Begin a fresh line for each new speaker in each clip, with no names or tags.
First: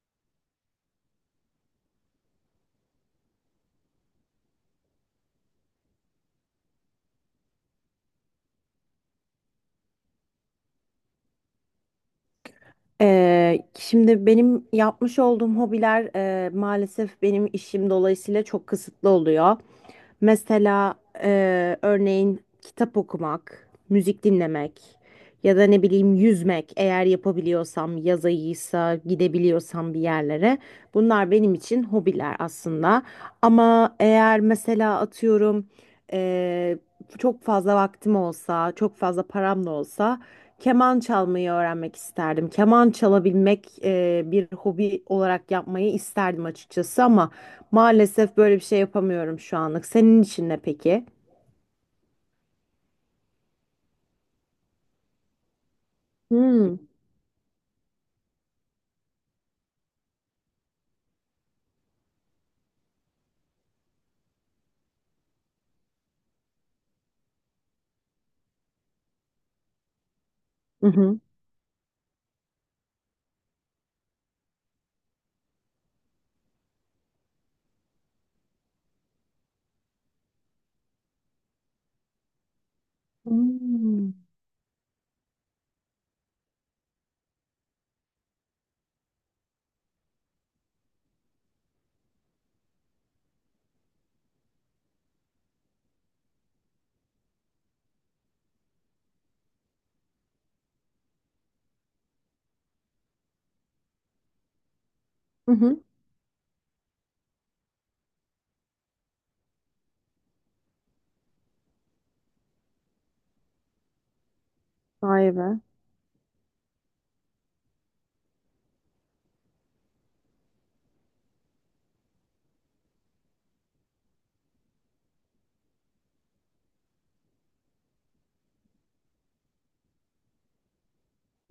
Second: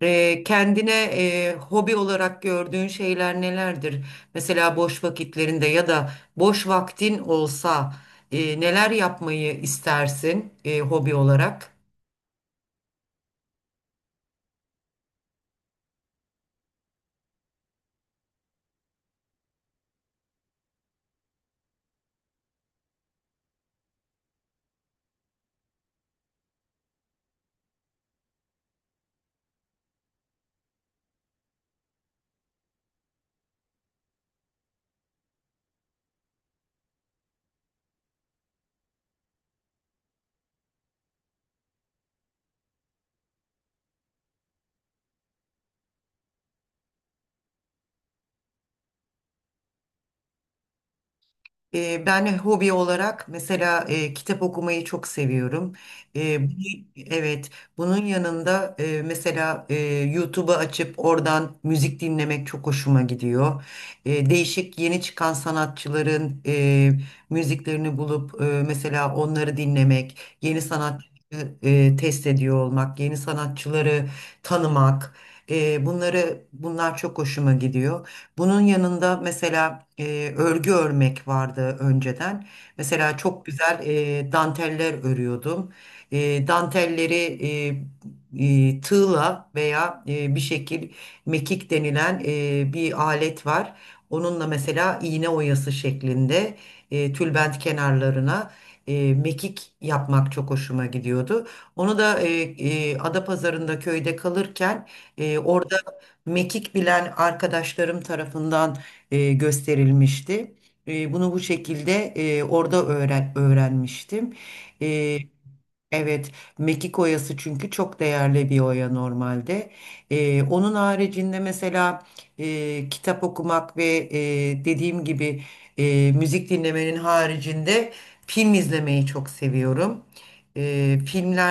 Kendine hobi olarak gördüğün şeyler nelerdir? Mesela boş vakitlerinde ya da boş vaktin olsa neler yapmayı istersin hobi olarak?
Şimdi benim yapmış olduğum hobiler maalesef benim işim dolayısıyla çok kısıtlı oluyor. Mesela örneğin kitap okumak, müzik dinlemek ya da ne bileyim yüzmek eğer yapabiliyorsam, yaz ayıysa gidebiliyorsam bir yerlere. Bunlar benim için hobiler aslında. Ama eğer mesela atıyorum e, çok fazla vaktim olsa, çok fazla param da olsa keman çalmayı öğrenmek isterdim. Keman çalabilmek bir hobi olarak yapmayı isterdim açıkçası ama maalesef böyle bir şey yapamıyorum şu anlık. Senin için ne peki?
Ben hobi olarak mesela kitap okumayı çok seviyorum. E, bu-
Hmm.
evet, bunun yanında mesela YouTube'u açıp oradan müzik dinlemek çok hoşuma gidiyor. Değişik yeni çıkan sanatçıların müziklerini bulup mesela onları dinlemek, yeni
Hı
sanatçı
hı.
test ediyor olmak, yeni sanatçıları tanımak, bunlar çok hoşuma gidiyor. Bunun yanında mesela örgü örmek vardı önceden. Mesela çok güzel
Hmm.
danteller örüyordum. Dantelleri tığla veya bir şekil mekik denilen bir alet var. Onunla mesela iğne oyası şeklinde tülbent kenarlarına mekik yapmak çok hoşuma gidiyordu. Onu da Adapazarı'nda köyde kalırken
Hı
orada
hı.
mekik bilen arkadaşlarım tarafından gösterilmişti. Bunu bu şekilde orada öğrenmiştim. E,
Vay be.
Evet, mekik oyası çünkü çok değerli bir oya normalde. Onun haricinde mesela kitap okumak ve dediğim gibi müzik dinlemenin haricinde film izlemeyi çok seviyorum.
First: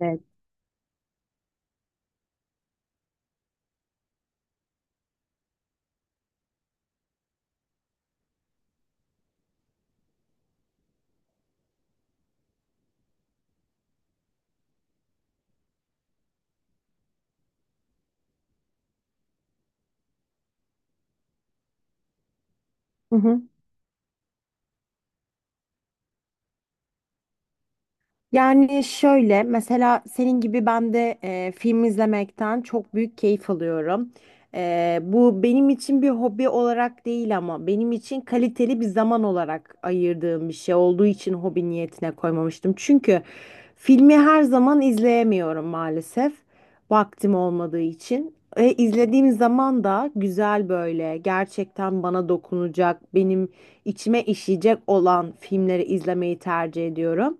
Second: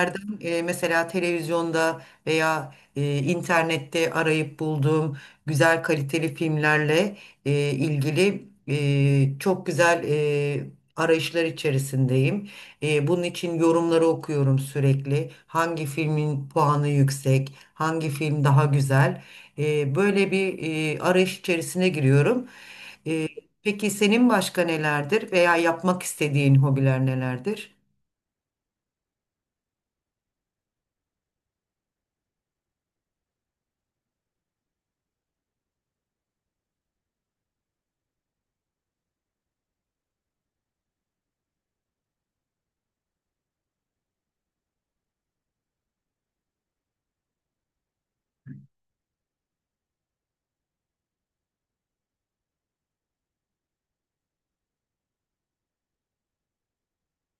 Evet.
mesela televizyonda veya internette arayıp bulduğum güzel kaliteli filmlerle ilgili çok güzel arayışlar içerisindeyim. Bunun için yorumları okuyorum sürekli. Hangi filmin puanı yüksek, hangi film daha güzel. Böyle bir arayış içerisine giriyorum. E, peki senin başka nelerdir veya yapmak istediğin hobiler nelerdir?
Yani şöyle mesela senin gibi ben de film izlemekten çok büyük keyif alıyorum. Bu benim için bir hobi olarak değil ama benim için kaliteli bir zaman olarak ayırdığım bir şey olduğu için hobi niyetine koymamıştım. Çünkü filmi her zaman izleyemiyorum maalesef vaktim olmadığı için. İzlediğim zaman da güzel böyle gerçekten bana dokunacak, benim içime işleyecek olan filmleri izlemeyi tercih ediyorum.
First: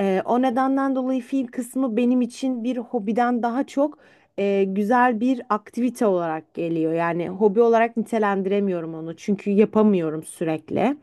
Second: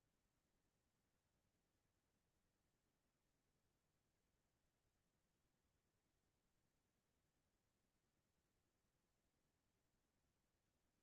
O nedenden dolayı film kısmı benim için bir hobiden daha çok güzel bir aktivite olarak geliyor. Yani hobi olarak nitelendiremiyorum onu çünkü yapamıyorum sürekli.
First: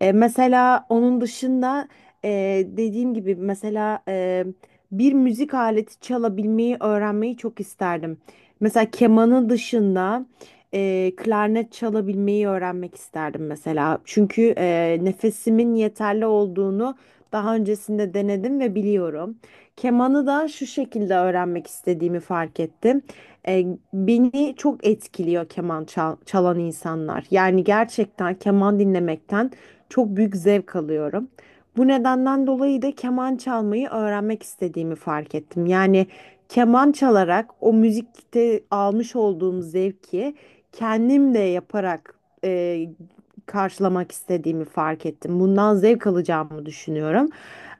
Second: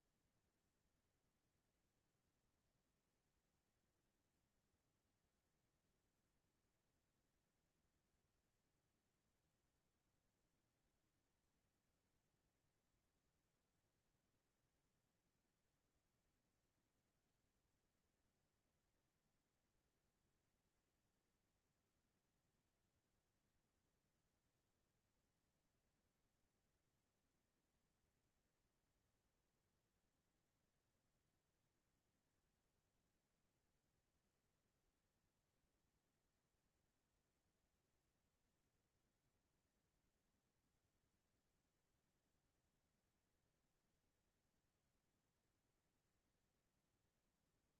Mesela onun dışında e, dediğim gibi mesela bir müzik aleti çalabilmeyi öğrenmeyi çok isterdim. Mesela kemanın dışında klarnet çalabilmeyi öğrenmek isterdim mesela. Çünkü nefesimin yeterli olduğunu daha öncesinde denedim ve biliyorum. Kemanı da şu şekilde öğrenmek istediğimi fark ettim. E, Beni çok etkiliyor keman çalan insanlar. Yani gerçekten keman dinlemekten çok büyük zevk alıyorum. Bu nedenden dolayı da keman çalmayı öğrenmek istediğimi fark ettim. Yani keman çalarak o müzikte almış olduğum zevki kendim de yaparak e, karşılamak istediğimi fark ettim. Bundan zevk alacağımı düşünüyorum.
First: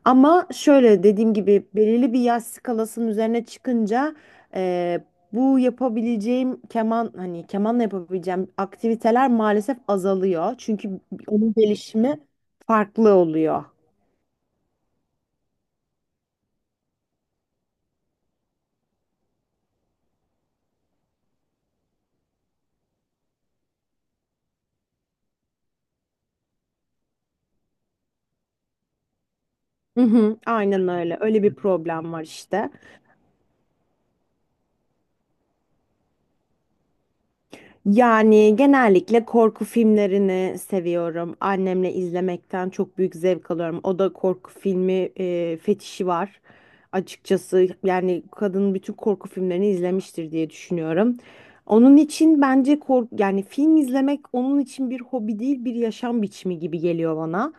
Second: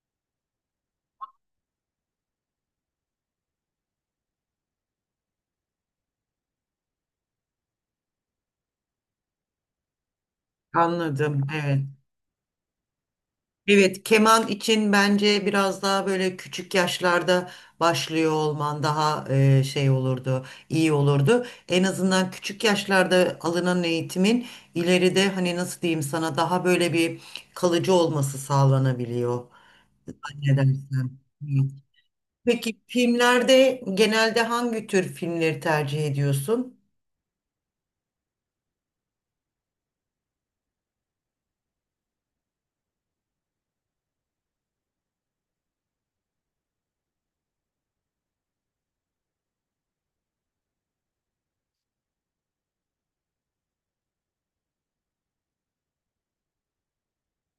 Ama şöyle dediğim gibi belirli bir yaş skalasının üzerine çıkınca eee, bu yapabileceğim keman hani kemanla yapabileceğim aktiviteler maalesef azalıyor. Çünkü
Anladım.
onun
Evet.
gelişimi farklı oluyor.
Evet, keman için bence biraz daha böyle küçük yaşlarda başlıyor olman daha şey olurdu, iyi olurdu. En azından küçük yaşlarda alınan eğitimin ileride hani nasıl diyeyim sana daha böyle bir kalıcı olması sağlanabiliyor.
Hı hı,
Ne
aynen
dersen.
öyle. Öyle bir
Evet.
problem var işte.
Peki filmlerde genelde hangi tür filmleri tercih ediyorsun?
Yani genellikle korku filmlerini seviyorum. Annemle izlemekten çok büyük zevk alıyorum. O da korku filmi fetişi var. Açıkçası yani kadın bütün korku filmlerini izlemiştir diye düşünüyorum. Onun için bence kork yani film izlemek onun için bir hobi değil bir yaşam biçimi gibi geliyor bana.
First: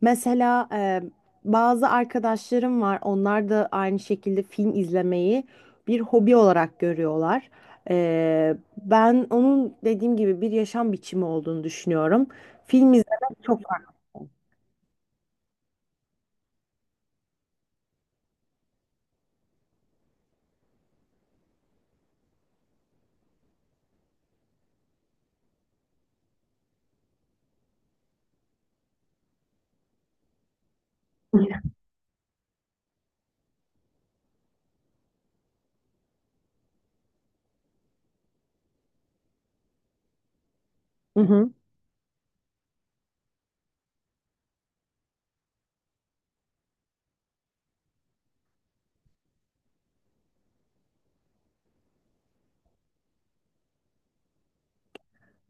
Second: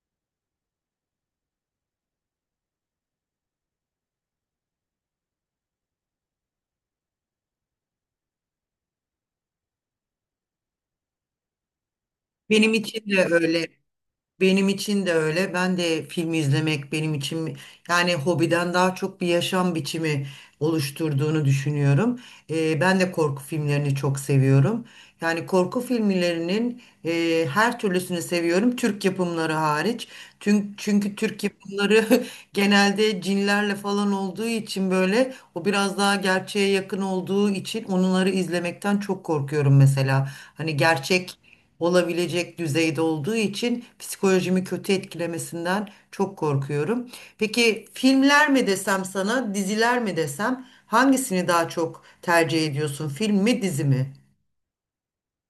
Mesela bazı arkadaşlarım var. Onlar da aynı şekilde film izlemeyi bir hobi olarak görüyorlar. Ben onun dediğim gibi bir yaşam biçimi olduğunu düşünüyorum.
Benim
Film
için de
izlemek çok
öyle.
farklı.
Benim için de öyle. Ben de film izlemek benim için yani hobiden daha çok bir yaşam biçimi oluşturduğunu düşünüyorum. Ben de korku filmlerini çok seviyorum. Yani korku filmlerinin her türlüsünü seviyorum. Türk yapımları hariç. Çünkü Türk yapımları genelde cinlerle falan olduğu için böyle o biraz daha gerçeğe yakın olduğu için onları izlemekten çok korkuyorum mesela. Hani
Hı
gerçek
hı.
olabilecek düzeyde olduğu için psikolojimi kötü etkilemesinden çok korkuyorum. Peki filmler mi desem sana, diziler mi desem hangisini daha çok tercih ediyorsun? Film mi, dizi mi?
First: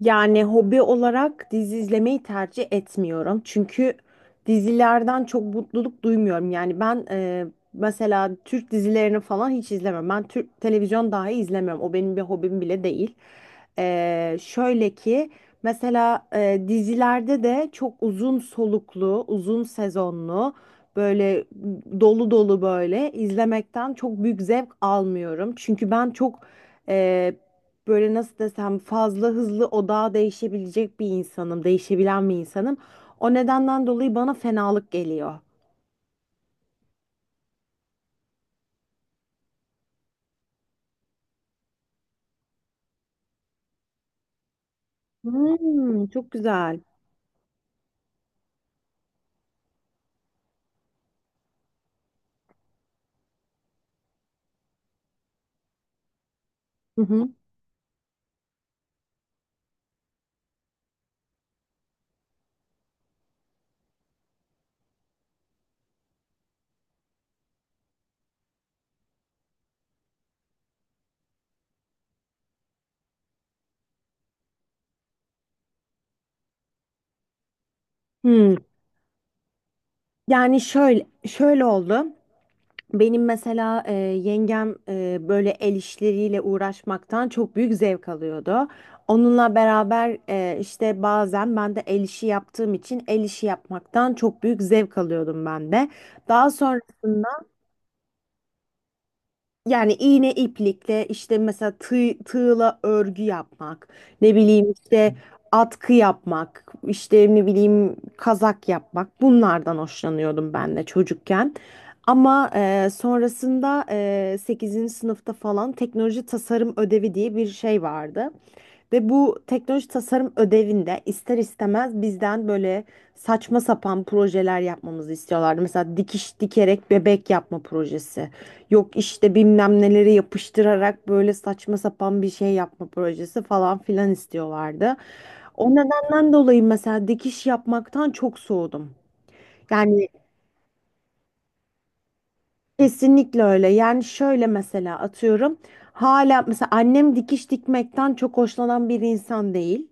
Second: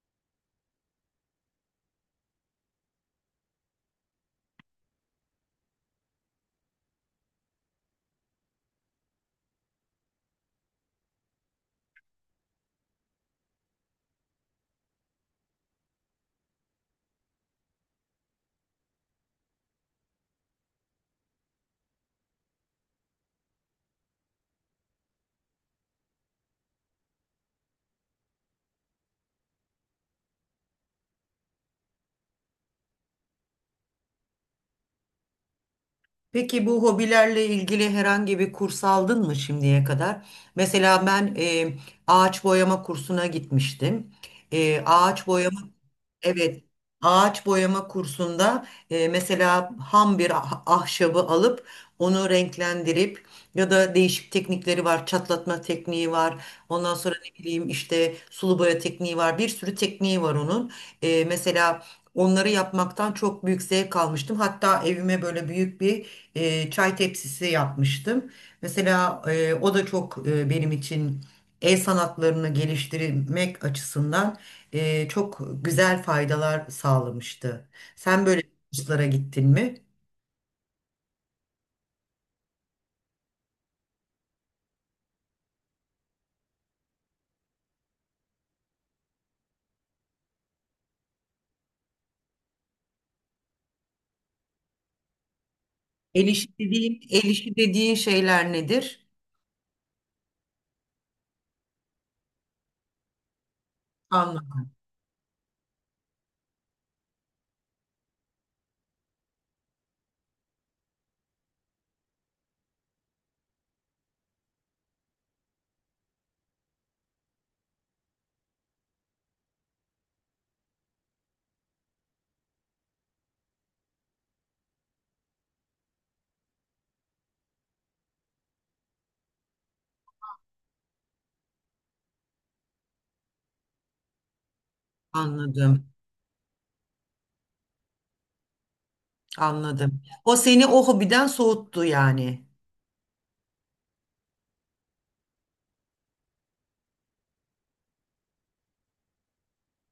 Yani hobi olarak dizi izlemeyi tercih etmiyorum. Çünkü dizilerden çok mutluluk duymuyorum. Yani ben mesela Türk dizilerini falan hiç izlemem. Ben Türk televizyon dahi izlemiyorum. O benim bir hobim bile değil. Şöyle ki mesela dizilerde de çok uzun soluklu, uzun sezonlu, böyle dolu dolu böyle izlemekten çok büyük zevk almıyorum. Çünkü ben çok e, böyle nasıl desem fazla hızlı odağa değişebilecek bir insanım, değişebilen bir insanım. O nedenden dolayı bana fenalık geliyor.
Peki bu hobilerle ilgili herhangi bir kurs aldın mı şimdiye kadar? Mesela ben ağaç boyama kursuna gitmiştim. Ağaç boyama
Hmm, çok
evet,
güzel.
ağaç boyama kursunda mesela ham bir ahşabı alıp onu renklendirip ya da değişik teknikleri var, çatlatma tekniği var. Ondan
Hı
sonra
hı.
ne bileyim işte sulu boya tekniği var. Bir sürü tekniği var onun. Mesela onları yapmaktan çok büyük zevk almıştım. Hatta evime böyle büyük bir çay tepsisi yapmıştım. Mesela o da çok benim için el sanatlarını geliştirmek açısından çok güzel faydalar sağlamıştı. Sen böyle
Hmm.
kurslara gittin mi?
Şöyle oldu. Benim mesela yengem böyle el işleriyle uğraşmaktan çok büyük zevk alıyordu. Onunla beraber işte bazen ben de el işi yaptığım için el işi yapmaktan çok büyük zevk alıyordum ben de.
El işi
Daha sonra
dediğin, el işi dediğin şeyler nedir?
yani iğne iplikle işte mesela tığla örgü yapmak, ne
Anladım,
bileyim işte atkı yapmak, işte ne bileyim kazak yapmak bunlardan hoşlanıyordum ben de çocukken. Ama sonrasında 8. sınıfta falan teknoloji tasarım ödevi diye bir şey vardı. Ve bu teknoloji tasarım ödevinde ister istemez bizden böyle saçma sapan projeler yapmamızı istiyorlardı. Mesela dikiş dikerek bebek yapma projesi. Yok işte bilmem neleri yapıştırarak böyle saçma sapan bir şey yapma projesi falan filan istiyorlardı. O
anladım,
nedenden dolayı mesela dikiş yapmaktan çok soğudum.
anladım.
Yani
O seni o hobiden soğuttu yani.
kesinlikle öyle. Yani şöyle mesela atıyorum. Hala mesela annem dikiş dikmekten çok hoşlanan bir insan değil.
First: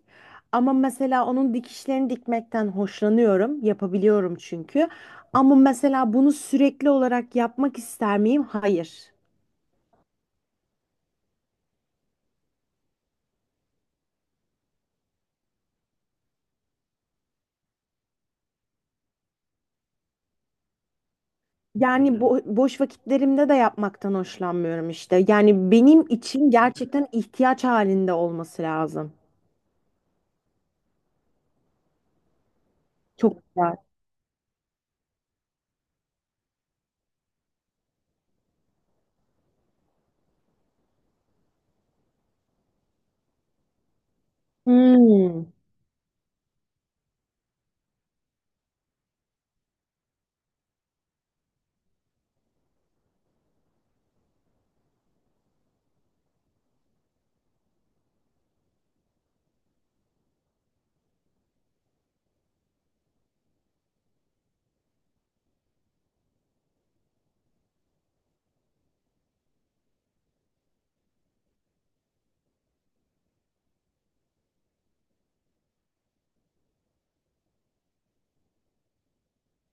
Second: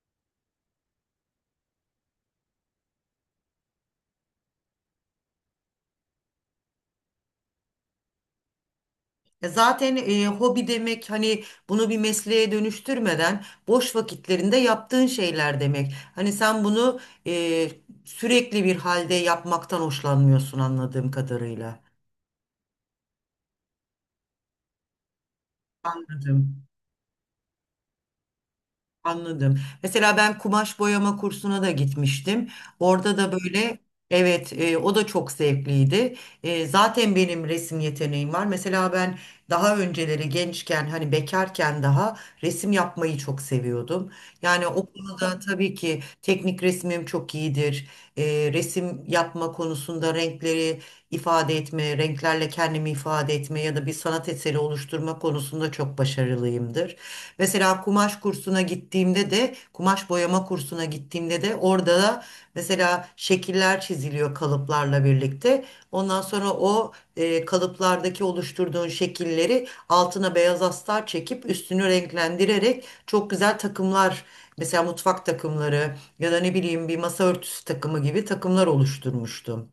Ama mesela onun dikişlerini dikmekten hoşlanıyorum. Yapabiliyorum çünkü. Ama mesela bunu sürekli olarak yapmak ister miyim? Hayır.
Zaten hobi demek hani bunu bir mesleğe dönüştürmeden boş vakitlerinde yaptığın şeyler demek. Hani sen bunu e, sürekli bir halde yapmaktan hoşlanmıyorsun anladığım kadarıyla.
Yani boş vakitlerimde de yapmaktan hoşlanmıyorum işte. Yani benim için
Anladım.
gerçekten ihtiyaç halinde olması lazım.
Anladım. Mesela ben kumaş boyama kursuna da gitmiştim. Orada da
Çok güzel.
böyle evet o da çok zevkliydi. Zaten benim resim yeteneğim var. Mesela ben daha önceleri gençken hani bekarken daha resim yapmayı çok seviyordum. Yani o konuda
Hmm.
tabii ki teknik resmim çok iyidir. Resim yapma konusunda renkleri ifade etme, renklerle kendimi ifade etme ya da bir sanat eseri oluşturma konusunda çok başarılıyımdır. Mesela kumaş kursuna gittiğimde de, kumaş boyama kursuna gittiğimde de orada da mesela şekiller çiziliyor kalıplarla birlikte. Ondan sonra kalıplardaki oluşturduğun şekilleri altına beyaz astar çekip üstünü renklendirerek çok güzel takımlar mesela mutfak takımları ya da ne bileyim bir masa örtüsü takımı gibi takımlar oluşturmuştum.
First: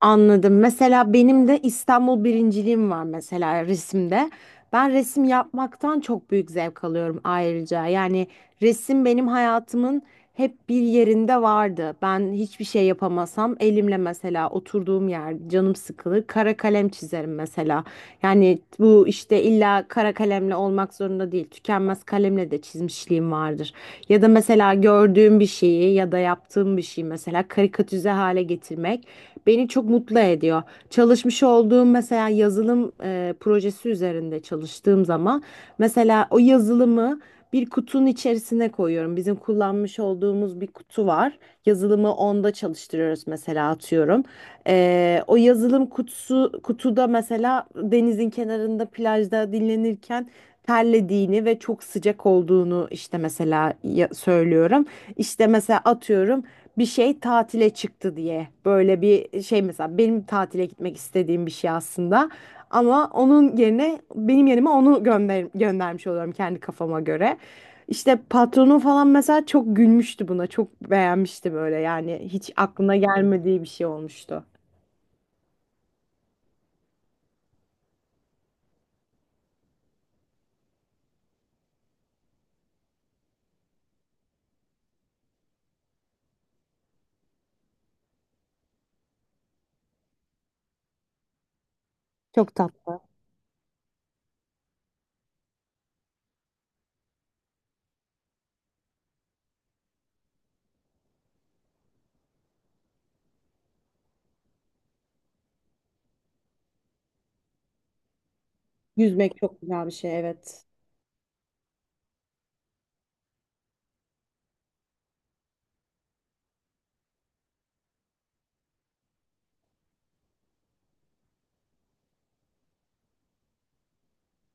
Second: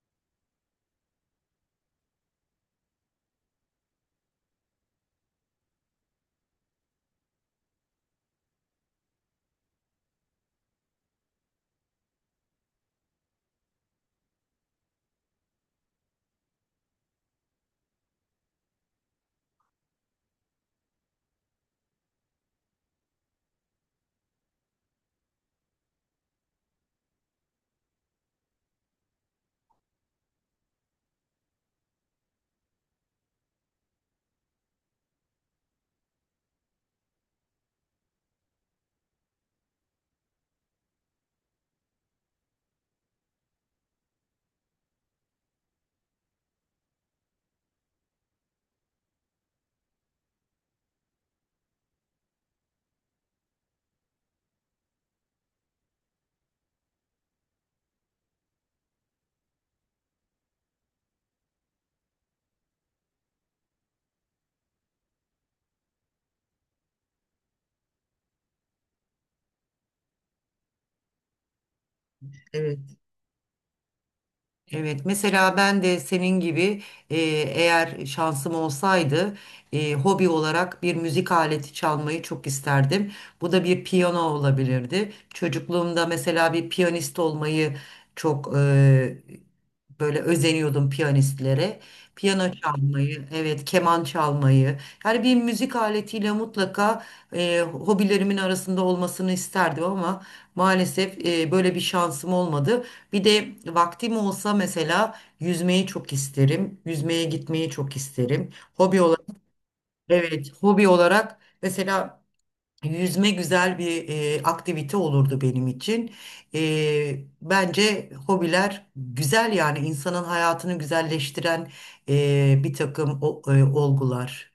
Anladım. Mesela benim de İstanbul birinciliğim var mesela resimde. Ben resim yapmaktan çok büyük zevk alıyorum ayrıca. Yani resim benim hayatımın hep bir yerinde vardı. Ben hiçbir şey yapamasam elimle mesela oturduğum yer canım sıkılır kara kalem çizerim mesela. Yani bu işte illa kara kalemle olmak zorunda değil. Tükenmez kalemle de çizmişliğim vardır. Ya da mesela gördüğüm bir şeyi ya da yaptığım bir şeyi mesela karikatüze hale getirmek beni çok mutlu ediyor. Çalışmış olduğum mesela yazılım projesi üzerinde çalıştığım zaman mesela o yazılımı bir kutunun içerisine koyuyorum. Bizim kullanmış olduğumuz bir kutu var. Yazılımı onda çalıştırıyoruz mesela atıyorum. O yazılım kutuda mesela denizin kenarında plajda dinlenirken terlediğini ve çok sıcak olduğunu işte mesela söylüyorum. İşte mesela atıyorum bir şey tatile çıktı diye böyle bir şey mesela benim tatile gitmek istediğim bir şey aslında ama onun yerine benim yerime onu göndermiş oluyorum kendi kafama göre. İşte patronum falan mesela çok gülmüştü buna çok beğenmişti böyle yani hiç
Evet.
aklına gelmediği bir şey olmuştu.
Evet, mesela ben de senin gibi e, eğer şansım olsaydı hobi olarak bir müzik aleti çalmayı çok isterdim. Bu da bir piyano olabilirdi. Çocukluğumda mesela bir piyanist olmayı çok böyle özeniyordum piyanistlere. Piyano
Çok tatlı.
çalmayı, evet keman çalmayı. Yani bir müzik aletiyle mutlaka hobilerimin arasında olmasını isterdim ama maalesef böyle bir şansım olmadı. Bir de vaktim olsa mesela yüzmeyi çok isterim. Yüzmeye gitmeyi çok isterim. Hobi olarak,
Yüzmek çok güzel bir şey
evet
evet.
hobi olarak mesela yüzme güzel bir aktivite olurdu benim için. Bence hobiler güzel yani insanın hayatını güzelleştiren bir takım olgular.